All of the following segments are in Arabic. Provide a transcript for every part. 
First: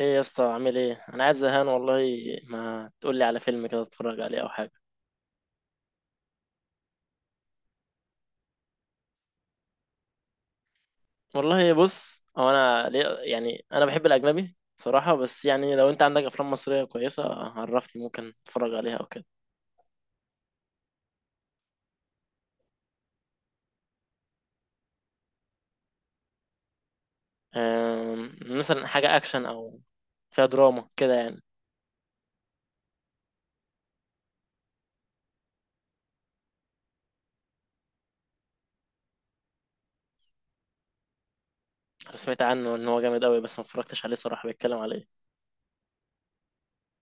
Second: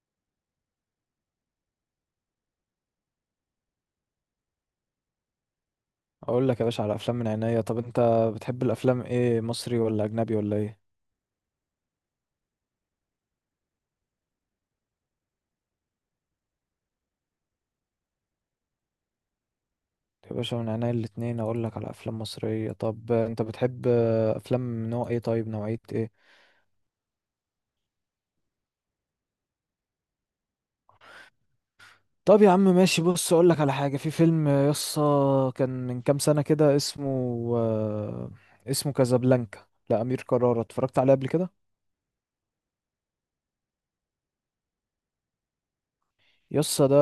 ايه يا اسطى؟ عامل ايه؟ انا قاعد زهقان والله. ما تقول لي على فيلم كده اتفرج عليه او حاجه؟ اقول لك يا باشا على افلام من عينيا. طب انت بتحب الافلام ايه، مصري ولا اجنبي ولا ايه؟ والله بص، هو انا ليه يعني، انا بحب الاجنبي صراحه، بس يعني لو انت عندك افلام مصريه كويسه عرفني ممكن اتفرج عليها او كده. يا باشا من عينيا الاتنين اقول لك على افلام مصرية. طب انت بتحب افلام نوع ايه، طيب نوعية ايه؟ مثلا حاجه اكشن او فيها دراما كده يعني. طب يا عم ماشي، بص اقول لك على حاجة. في فيلم يسطا كان من كام سنة كده آه، اسمه كازابلانكا لأمير كرارة، اتفرجت عليه قبل كده؟ انا سمعت عنه ان هو جامد قوي بس ما اتفرجتش عليه صراحه. بيتكلم على ايه؟ يسا ده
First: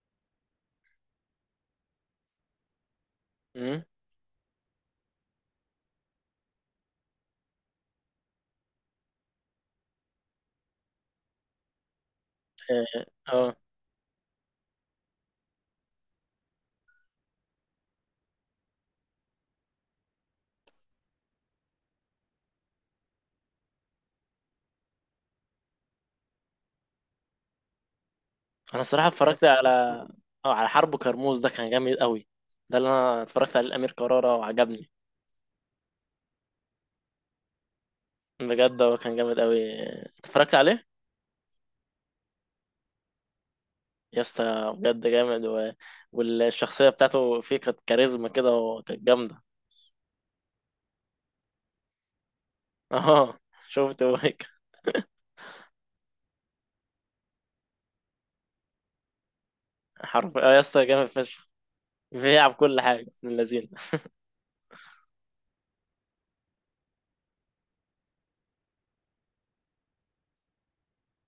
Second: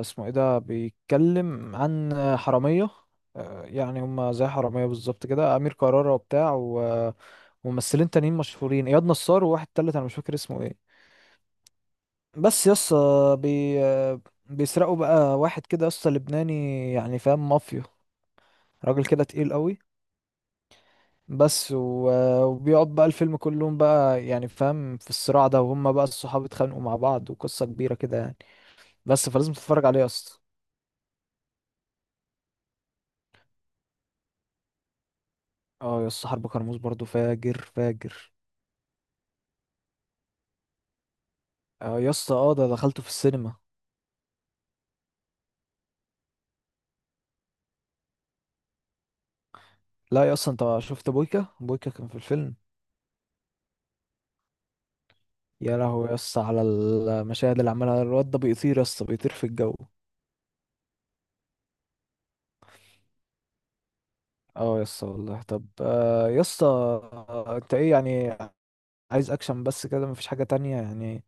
اسمه ايه؟ ده بيتكلم عن حرامية. امم. يعني هما زي حرامية بالظبط كده، أمير كرارة وبتاع وممثلين تانيين مشهورين، إياد نصار وواحد تالت أنا مش فاكر اسمه ايه. بس يسا اه. آه. بي آه، بيسرقوا بقى واحد كده يسا لبناني، يعني فاهم مافيا، راجل كده تقيل قوي. بس وبيقعد بقى الفيلم كلهم بقى، يعني فاهم في الصراع ده، وهم بقى الصحاب اتخانقوا مع بعض وقصة كبيرة كده يعني. انا صراحه بس اتفرجت فلازم على تتفرج عليه يسا. على حرب كرموز. ده كان جامد قوي. ده اللي انا اتفرجت عليه، الامير كرارة، وعجبني اه يا اسطى، حرب كرموز برضو فاجر فاجر. بجد. هو كان جامد قوي، اتفرجت عليه. اه يا اسطى، اه ده دخلته في السينما. يا اسطى بجد جامد والشخصيه بتاعته فيه كانت كاريزما كده وكانت جامده. لا يا اسطى، انت شفت بويكا؟ بويكا كان في الفيلم. اه. شفت، هو هيك. يا لهوي يا اسطى، على المشاهد اللي عملها الواد ده. بيطير يا اسطى، بيطير في الجو. حرف اه يا اسطى، جامد فشخ. بيلعب كل حاجه من اللذين. اه يا اسطى والله. طب يا اسطى انت ايه يعني، عايز اكشن بس كده، مفيش حاجة تانية يعني؟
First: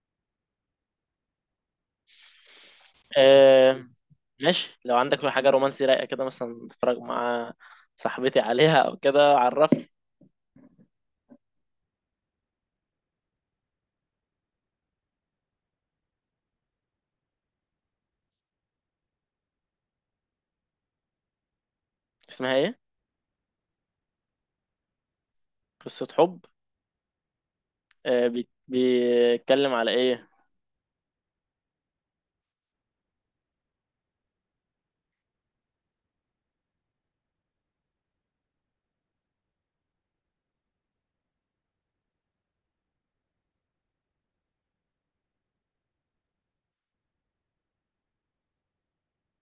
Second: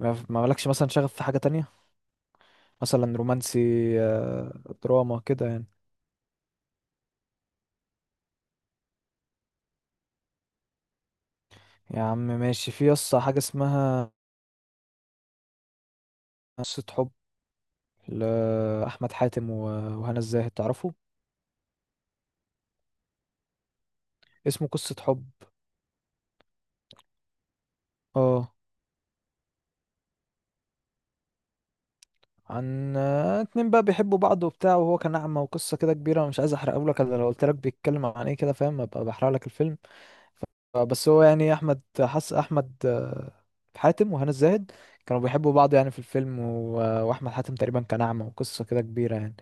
ما مالكش مثلا شغف في حاجة تانية، مثلا رومانسي؟ آه... آه ماشي. لو دراما عندك كده حاجه يعني. رومانسي رايقه كده مثلا تتفرج مع صاحبتي عليها او كده عرفني. يا عم ماشي، في يا اسطى حاجة اسمها قصة حب، لأحمد حاتم و- وهنا الزاهد، تعرفوا؟ اسمها ايه؟ اسمه قصة حب. قصه حب. اه، بيتكلم على ايه؟ عن اتنين بقى بيحبوا بعض وبتاع، وهو كان أعمى وقصة كده كبيرة. أنا مش عايز أحرقه لك. أنا لو قلت لك بيتكلم عن إيه كده، فاهم، أبقى بحرق لك الفيلم. بس هو يعني أحمد حاتم وهنا الزاهد، كانوا بيحبوا بعض يعني في الفيلم، و... وأحمد حاتم تقريبا كان أعمى وقصة كده كبيرة يعني.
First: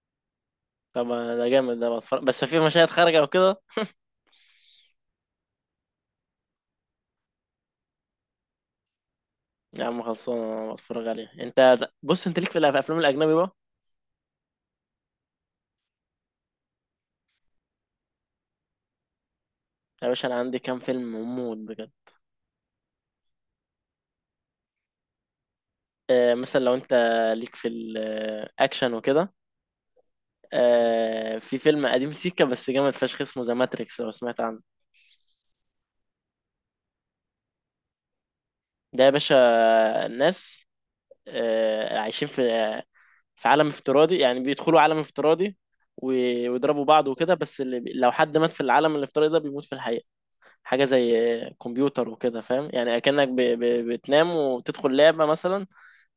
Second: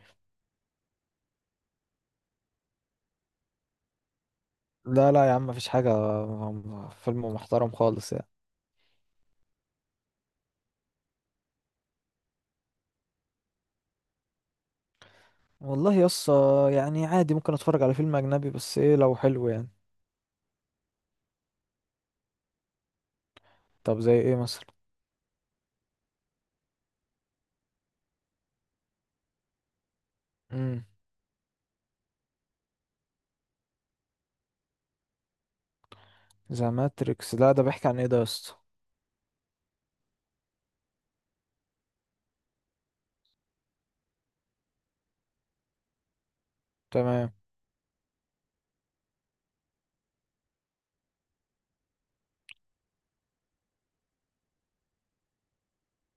طب ده جامد. ده بتفرج بس في مشاهد خارجه او كده؟ لا لا يا عم، مفيش حاجة فيلم محترم خالص يعني. يا عم خلصانه، انا بتفرج عليها. انت بص، انت ليك في الافلام الاجنبي بقى؟ والله يس، يعني عادي ممكن أتفرج على فيلم أجنبي، بس إيه، لو حلو يعني. يا باشا انا عندي كام فيلم موت بجد. طب زي إيه مثلا؟ مثلا لو انت ليك في الاكشن وكده. مم. في فيلم قديم سيكا بس جامد فشخ، اسمه ذا ماتريكس، لو سمعت عنه. ذا ماتريكس؟ لا ده بيحكي عن ايه ده يا اسطى؟ ده يا باشا، ناس عايشين في عالم افتراضي. يعني بيدخلوا عالم افتراضي و- ويضربوا بعض تمام. وكده. بس اللي لو حد مات في العالم الافتراضي ده بيموت في الحقيقة. حاجة زي كمبيوتر وكده، فاهم، يعني كأنك بتنام وتدخل لعبة مثلا.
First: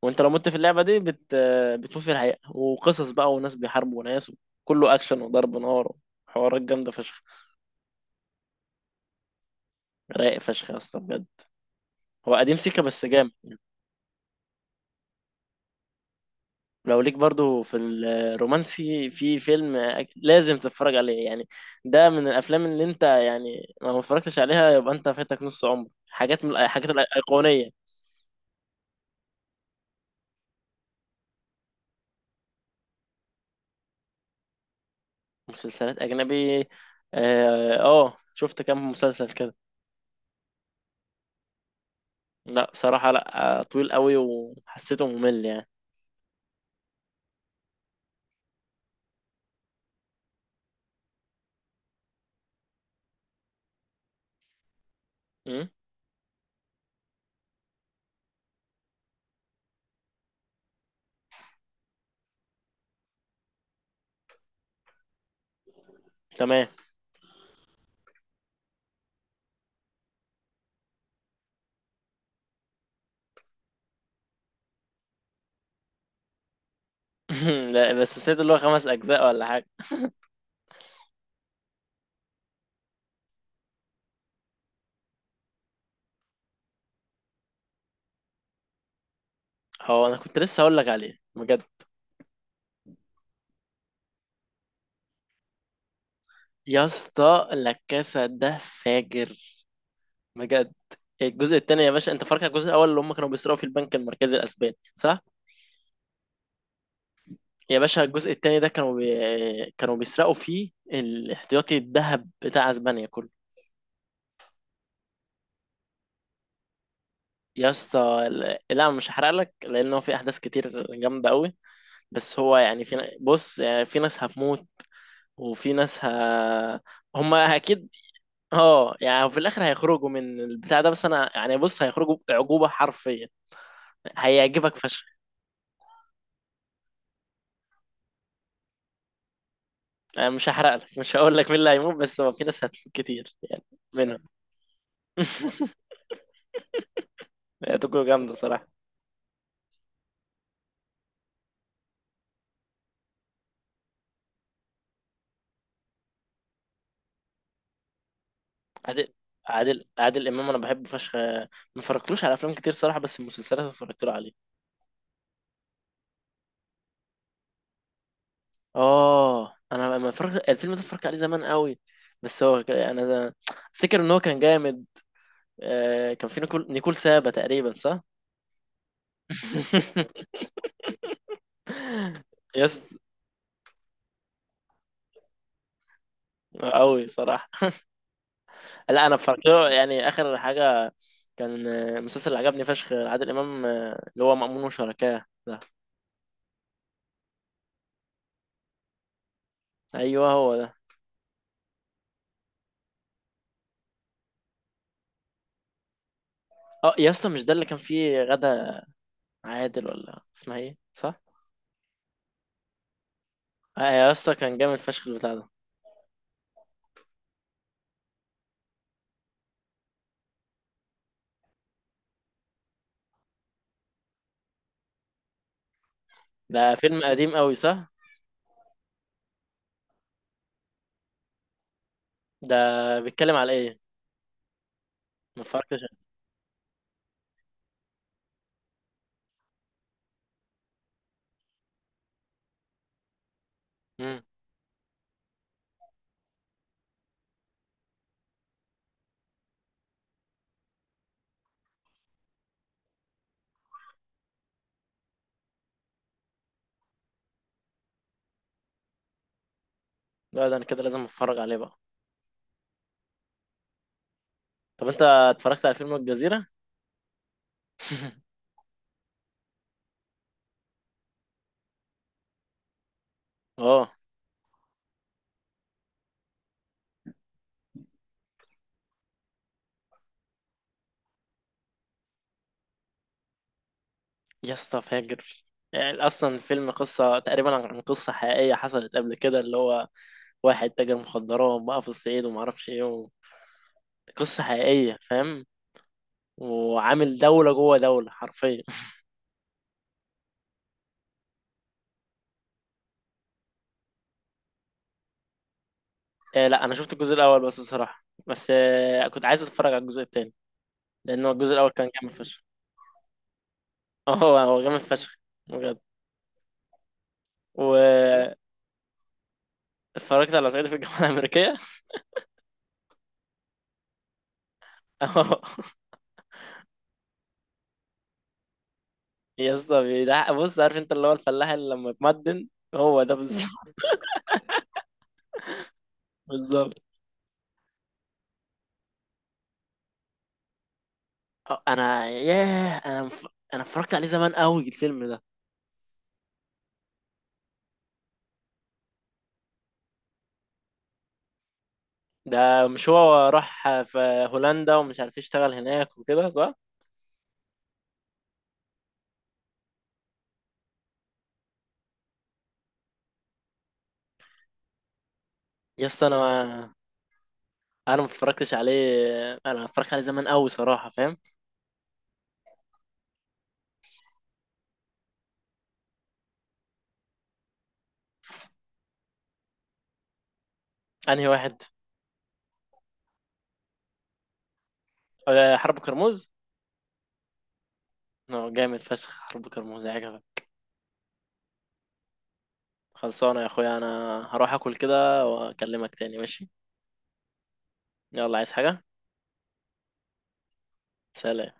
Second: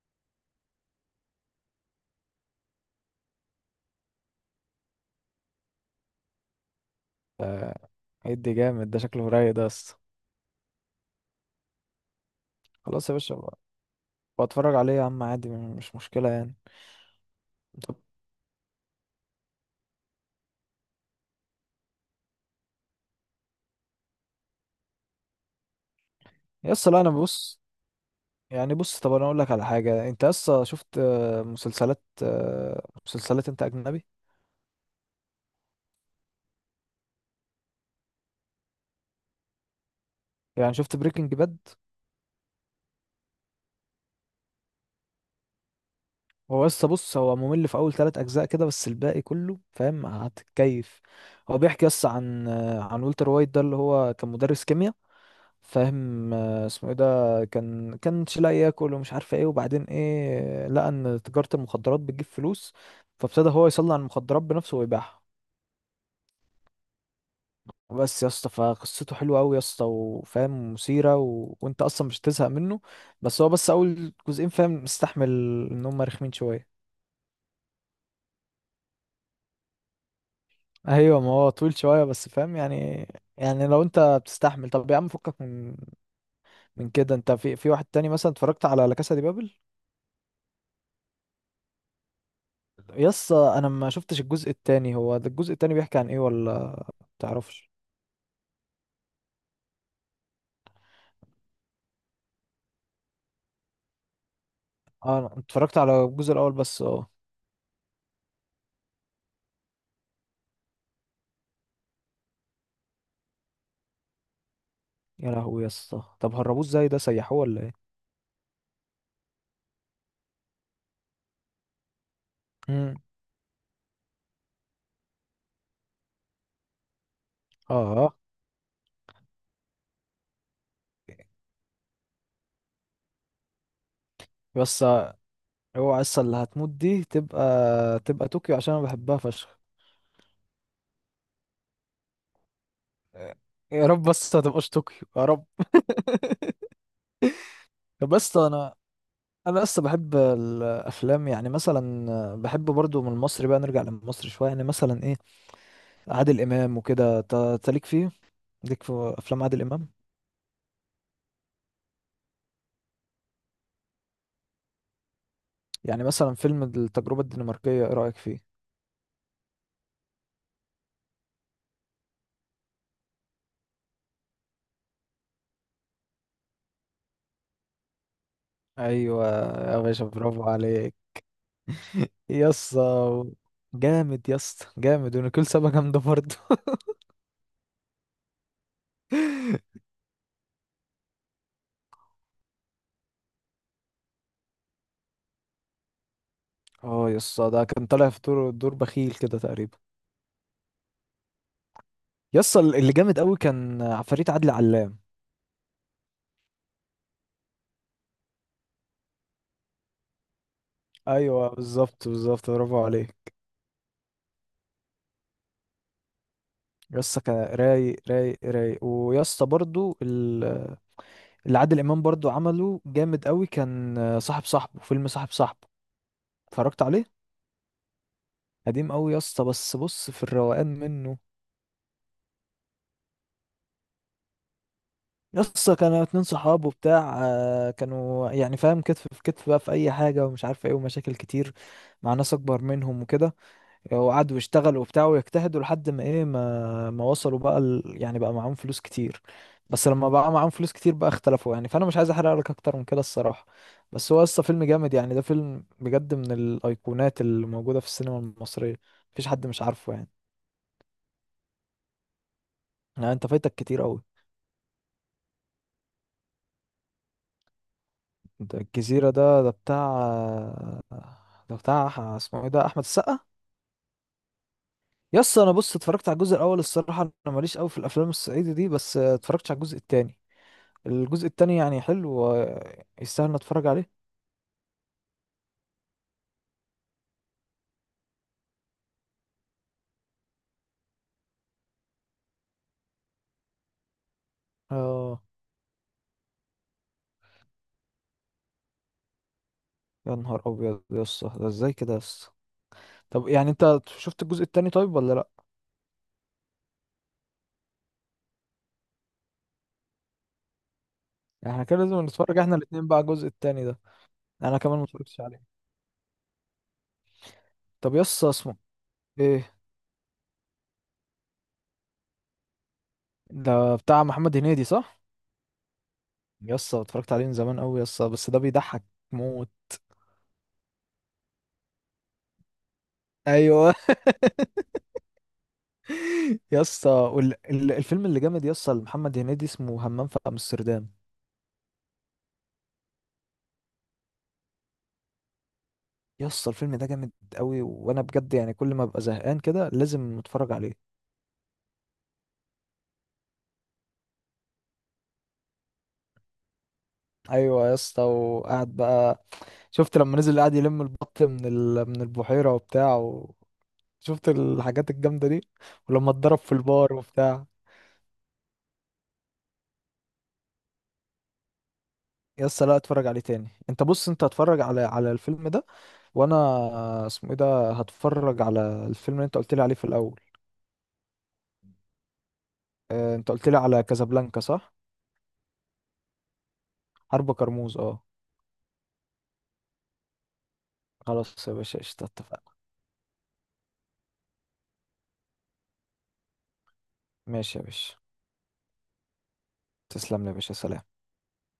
وانت لو مت في اللعبه دي بتموت في الحقيقه. وقصص بقى، وناس بيحاربوا ناس. وكله اكشن وضرب نار وحوارات جامده فشخ. ده ادي جامد، ده شكله رايق ده يا اسطى. رايق فشخ يا اسطى بجد. هو قديم سيكا بس خلاص يا جامد. باشا، بتفرج عليه يا عم عادي، مش مشكلة يعني. لو ليك برضو في طب الرومانسي في فيلم، لازم تتفرج عليه يعني. ده من الافلام اللي انت يعني لو ما اتفرجتش عليها يبقى انت فاتك نص عمر، حاجات من يا الحاجات اسطى، لا انا بص، الايقونيه. يعني بص، طب انا اقول لك على حاجة. انت يا اسطى شفت مسلسلات انت اجنبي؟ مسلسلات اجنبي. اه، شفت كام مسلسل كده. يعني شفت بريكنج باد؟ لا صراحه، لا، طويل قوي وحسيته ممل. هو يا اسطى بص، هو ممل في اول ثلاث اجزاء كده، بس الباقي كله فاهم هتتكيف. هو بيحكي يس عن والتر وايت، ده اللي هو كان مدرس كيمياء يعني. فاهم. اسمه ايه ده، كانش لاقي ياكل ومش عارف ايه، وبعدين ايه لقى ان تجارة المخدرات بتجيب فلوس، فابتدى هو يصنع المخدرات بنفسه ويبيعها. تمام. بس يا اسطى، فقصته حلوه قوي يا اسطى، وفاهم مثيره، و... وانت اصلا مش تزهق منه. بس هو بس اول جزئين فاهم مستحمل، ان هم رخمين شويه. لا بس سمعت اللي هو 5 اجزاء ولا حاجه؟ ايوه، ما هو طويل شويه، بس فاهم يعني. يعني لو انت بتستحمل. طب يا عم فكك من كده. انت في واحد تاني مثلا، اتفرجت على لا كاسا دي بابل؟ هو انا كنت لسه هقول لك عليه بجد. يس انا ما شفتش الجزء التاني. هو ده الجزء التاني بيحكي عن ايه يا ولا، اسطى تعرفش؟ لاكاسا ده فاجر بجد. الجزء التاني يا باشا، انت فاكر الجزء الاول اللي هم كانوا بيسرقوا في البنك المركزي الاسباني، صح؟ اه، انا اتفرجت على الجزء الاول بس، اه. يا باشا الجزء التاني ده كانوا بيسرقوا فيه الاحتياطي الذهب بتاع اسبانيا كله. يا لهوي يس، طب هربوه ازاي؟ ده سيحوه ولا يا ايه؟ اسطى لا، لا، مش هحرق لك لان هو في احداث كتير جامده قوي. بس هو يعني امم. بص يعني في ناس هتموت. وفي ناس هما اكيد. اه، اه، يعني في الاخر هيخرجوا من البتاع ده. بس انا يعني بص، هيخرجوا عقوبه حرفيا. هيعجبك بس فشخ. اوعى لسه اللي هتموت دي تبقى طوكيو، عشان انا بحبها فشخ. انا مش هحرق لك، مش هقول لك مين اللي هيموت، بس هو في ناس هتموت كتير يعني، يا رب، منهم. بس ما تبقاش طوكيو يا رب. هتكون جامده بس صراحه. انا لسه بحب الافلام، يعني مثلا بحب برضو من المصري، بقى نرجع لمصر شويه. يعني مثلا ايه، عادل امام وكده، ت- تليك فيه ليك عادل في افلام عادل عادل امام؟ عادل امام انا بحبه فشخ. ما اتفرجتلوش على افلام كتير صراحه، بس المسلسلات اتفرجت له عليه. يعني مثلا فيلم التجربة الدنماركية، ايه رأيك فيه؟ اه، انا ما اتفرجت الفيلم ده، اتفرجت عليه زمان قوي. بس هو يعني انا افتكر ان هو كان جامد. كان في نيكول سابا تقريبا، صح؟ ايوه يا باشا، برافو عليك. يس. يسا جامد. يسا جامد، ونيكول سابا جامدة برضه. قوي صراحة. لا انا بفرجله يعني اخر حاجة. كان مسلسل اللي عجبني فشخ عادل امام، اللي هو مأمون وشركاه ده. اه يسا ده كان طالع في دور بخيل كده تقريبا. ايوه هو ده. يسا، اللي جامد قوي كان عفاريت عادل علام. اه يا اسطى مش ده اللي كان فيه غدا عادل ولا اسمها ايه، صح؟ ايوه بالظبط بالظبط، برافو عليك. اه يا اسطى كان جامد فشخ البتاع ده. يسا كان رايق رايق رايق. ويسا برضو اللي عادل امام برضو عمله جامد قوي كان صاحب صاحبه فيلم صاحب صاحبه، ده اتفرجت فيلم عليه؟ قديم قوي، صح؟ قديم قوي يا اسطى، بس بص في الروقان منه. ده بيتكلم على ايه؟ يا ما اسطى اتفرجتش. كانوا اتنين صحاب وبتاع، كانوا يعني فاهم كتف في كتف بقى في اي حاجه، ومش عارف ايه، ومشاكل كتير مع ناس اكبر منهم وكده، امم. وقعدوا يشتغلوا وبتاع، ويجتهدوا لحد ما ايه ما وصلوا بقى يعني بقى معاهم فلوس كتير. بس لما بقى معاهم فلوس كتير بقى اختلفوا يعني، فانا مش عايز احرق لك اكتر من كده الصراحه. بس هو لسه فيلم جامد يعني. ده فيلم بجد من الايقونات اللي موجوده في السينما المصريه، مفيش حد مش عارفه يعني. لا ده انا كده لازم اتفرج عليه بقى. يعني انت فايتك كتير قوي. طب انت اتفرجت على فيلم الجزيرة؟ ده الجزيرة ده بتاع، ده بتاع اسمه ايه ده، أحمد السقا. اه يس أنا بص، اتفرجت على الجزء الأول. الصراحة أنا ماليش أوي في الأفلام الصعيدي دي، بس اتفرجتش على الجزء التاني. الجزء التاني يعني حلو، ويستاهل إن أتفرج عليه. يا اسطى فاجر. يعني اصلا الفيلم قصة تقريبا عن قصة حقيقية حصلت قبل كده، اللي هو واحد تاجر مخدرات بقى في الصعيد وما اعرفش ايه قصة حقيقية، اه فاهم. وعامل دولة جوه دولة حرفيا. يا نهار أبيض يس، ده ازاي كده يس؟ طب يعني أنت شفت الجزء التاني طيب ولا لأ؟ لا، انا شفت الجزء الاول بس بصراحة. بس كنت عايز اتفرج على الجزء التاني لانه يعني الجزء احنا الاول كده كان لازم جامد نتفرج فشخ. احنا الاتنين بقى على الجزء التاني ده. اه، هو أنا هو كمان جامد فشخ متفرجتش عليه. بجد. طب يس، واتفرجت اسمه ايه على صعيدي في الجامعة الأمريكية. ده، بتاع محمد هنيدي صح؟ اه يس اتفرجت عليه من زمان أوي يس، بس ده بيضحك موت. يا اسطى بيضحك. بص، عارف انت اللي هو الفلاح اللي لما يتمدن؟ هو ده بالظبط. ايوه يا بالظبط. اسطى، الفيلم اللي جامد يا اسطى لمحمد هنيدي اسمه همام في امستردام. انا ياه، انا اتفرجت عليه زمان قوي الفيلم ده. يا اسطى الفيلم ده جامد قوي، وانا بجد يعني كل ما ابقى زهقان كده لازم اتفرج عليه. ده مش هو راح في هولندا ومش عارف يشتغل هناك وكده، صح؟ ايوه يا اسطى وقعد بقى. شفت لما نزل قعد يلم البط من البحيره وبتاع شفت الحاجات الجامده دي؟ يا اسطى ولما اتضرب في انا البار وبتاع. انا ما اتفرجتش عليه. انا اتفرجت عليه زمان قوي صراحه، فاهم. يا اسطى لا، اتفرج عليه تاني. انت بص، انت اتفرج على الفيلم ده. وانا اسمه ايه ده، هتفرج على الفيلم اللي انت قلت لي عليه في الاول. انهي واحد؟ آه، انت قلت لي على كازابلانكا صح؟ حرب كرموز. حرب كرموز، اه. اه، جامد فشخ حرب كرموز، عجبك؟ خلاص يا باشا، قشطة، اتفقنا. خلصانه يا اخويا، انا هروح اكل كده واكلمك تاني، ماشي؟ ماشي يا باشا. يلا، عايز حاجه؟ تسلم لي يا باشا، سلام. سلام.